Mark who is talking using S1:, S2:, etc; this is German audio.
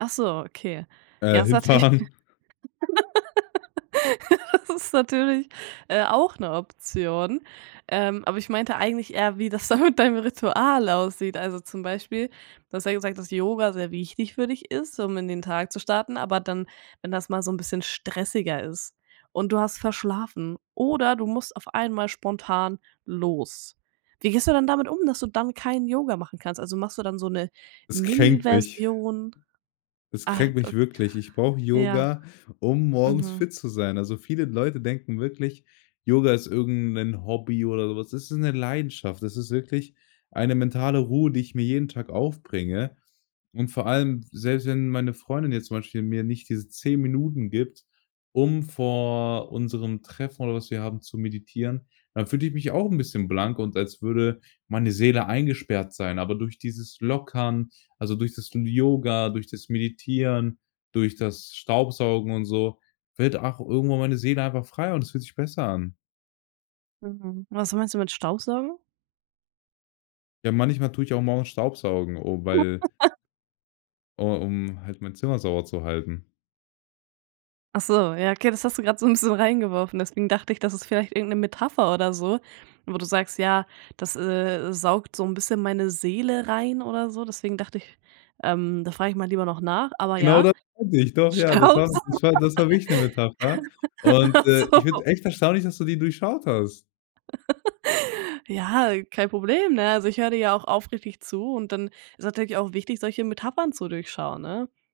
S1: Ach so, okay, ja
S2: Äh,
S1: das ist natürlich
S2: Hinfahren.
S1: das ist natürlich, äh, auch 'ne Option, ähm, aber ich meinte eigentlich eher wie das da mit deinem Ritual aussieht, also zum Beispiel, du hast ja gesagt, dass Yoga sehr wichtig für dich ist, um in den Tag zu starten, aber dann, wenn das mal so 'n bisschen stressiger ist und du hast verschlafen oder du musst auf einmal spontan los. Wie gehst du dann damit um, dass du dann kein Yoga machen kannst, also machst du dann so 'ne
S2: Es
S1: Mini
S2: kränkt mich.
S1: Version?
S2: Es
S1: Ah,
S2: kränkt mich
S1: ok
S2: wirklich. Ich brauche
S1: Ja.
S2: Yoga, um morgens
S1: Mhm.
S2: fit zu sein. Also viele Leute denken wirklich, Yoga ist irgend 'nen Hobby oder so was. Das ist 'ne Leidenschaft. Das ist wirklich eine mentale Ruhe, die ich mir jeden Tag aufbringe, und vor allem selbst wenn meine Freundin jetzt zum Beispiel mir nicht diese 10 Minuten gibt, um vor unserem Treffen oder was wir haben, zu meditieren, dann fühle ich mich auch 'n bisschen blank und als würde meine Seele eingesperrt sein, aber durch dieses Lockern, also durch das L Yoga, durch das Meditieren, durch das Staubsaugen und so, fällt, ach, irgendwann meine Seele einfach frei und es fühlt sich besser an.
S1: Mhm. Was meinst du mit Staubsaugen?
S2: Ja, manchmal tue ich auch morgens Staubsaugen, oh, weil oh, um halt mein Zimmer sauber zu halten.
S1: Ach so, ja, okay, das hast du gerade so 'n bisschen reingeworfen, deswegen dachte ich, das ist vielleicht irgend 'ne Metapher oder so, wo du sagst: „Ja, das, äh, saugt so 'n bisschen meine Seele rein“ oder so. Deswegen dachte ich, ähm, da frage ich mal lieber noch nach, aber
S2: Genau
S1: ja,
S2: das meinte ich, doch ja, das war
S1: Staubsaugen.
S2: das war das war wirklich 'ne Metapher. Und,
S1: Ach
S2: äh, ich
S1: so.
S2: finde es echt erstaunlich, dass du die durchschaut hast.
S1: Ja, kein Problem, ne? Also, ich höre dir ja auch aufrichtig zu und dann ist es natürlich auch wichtig, solche Metaphern zu durchschauen, ne?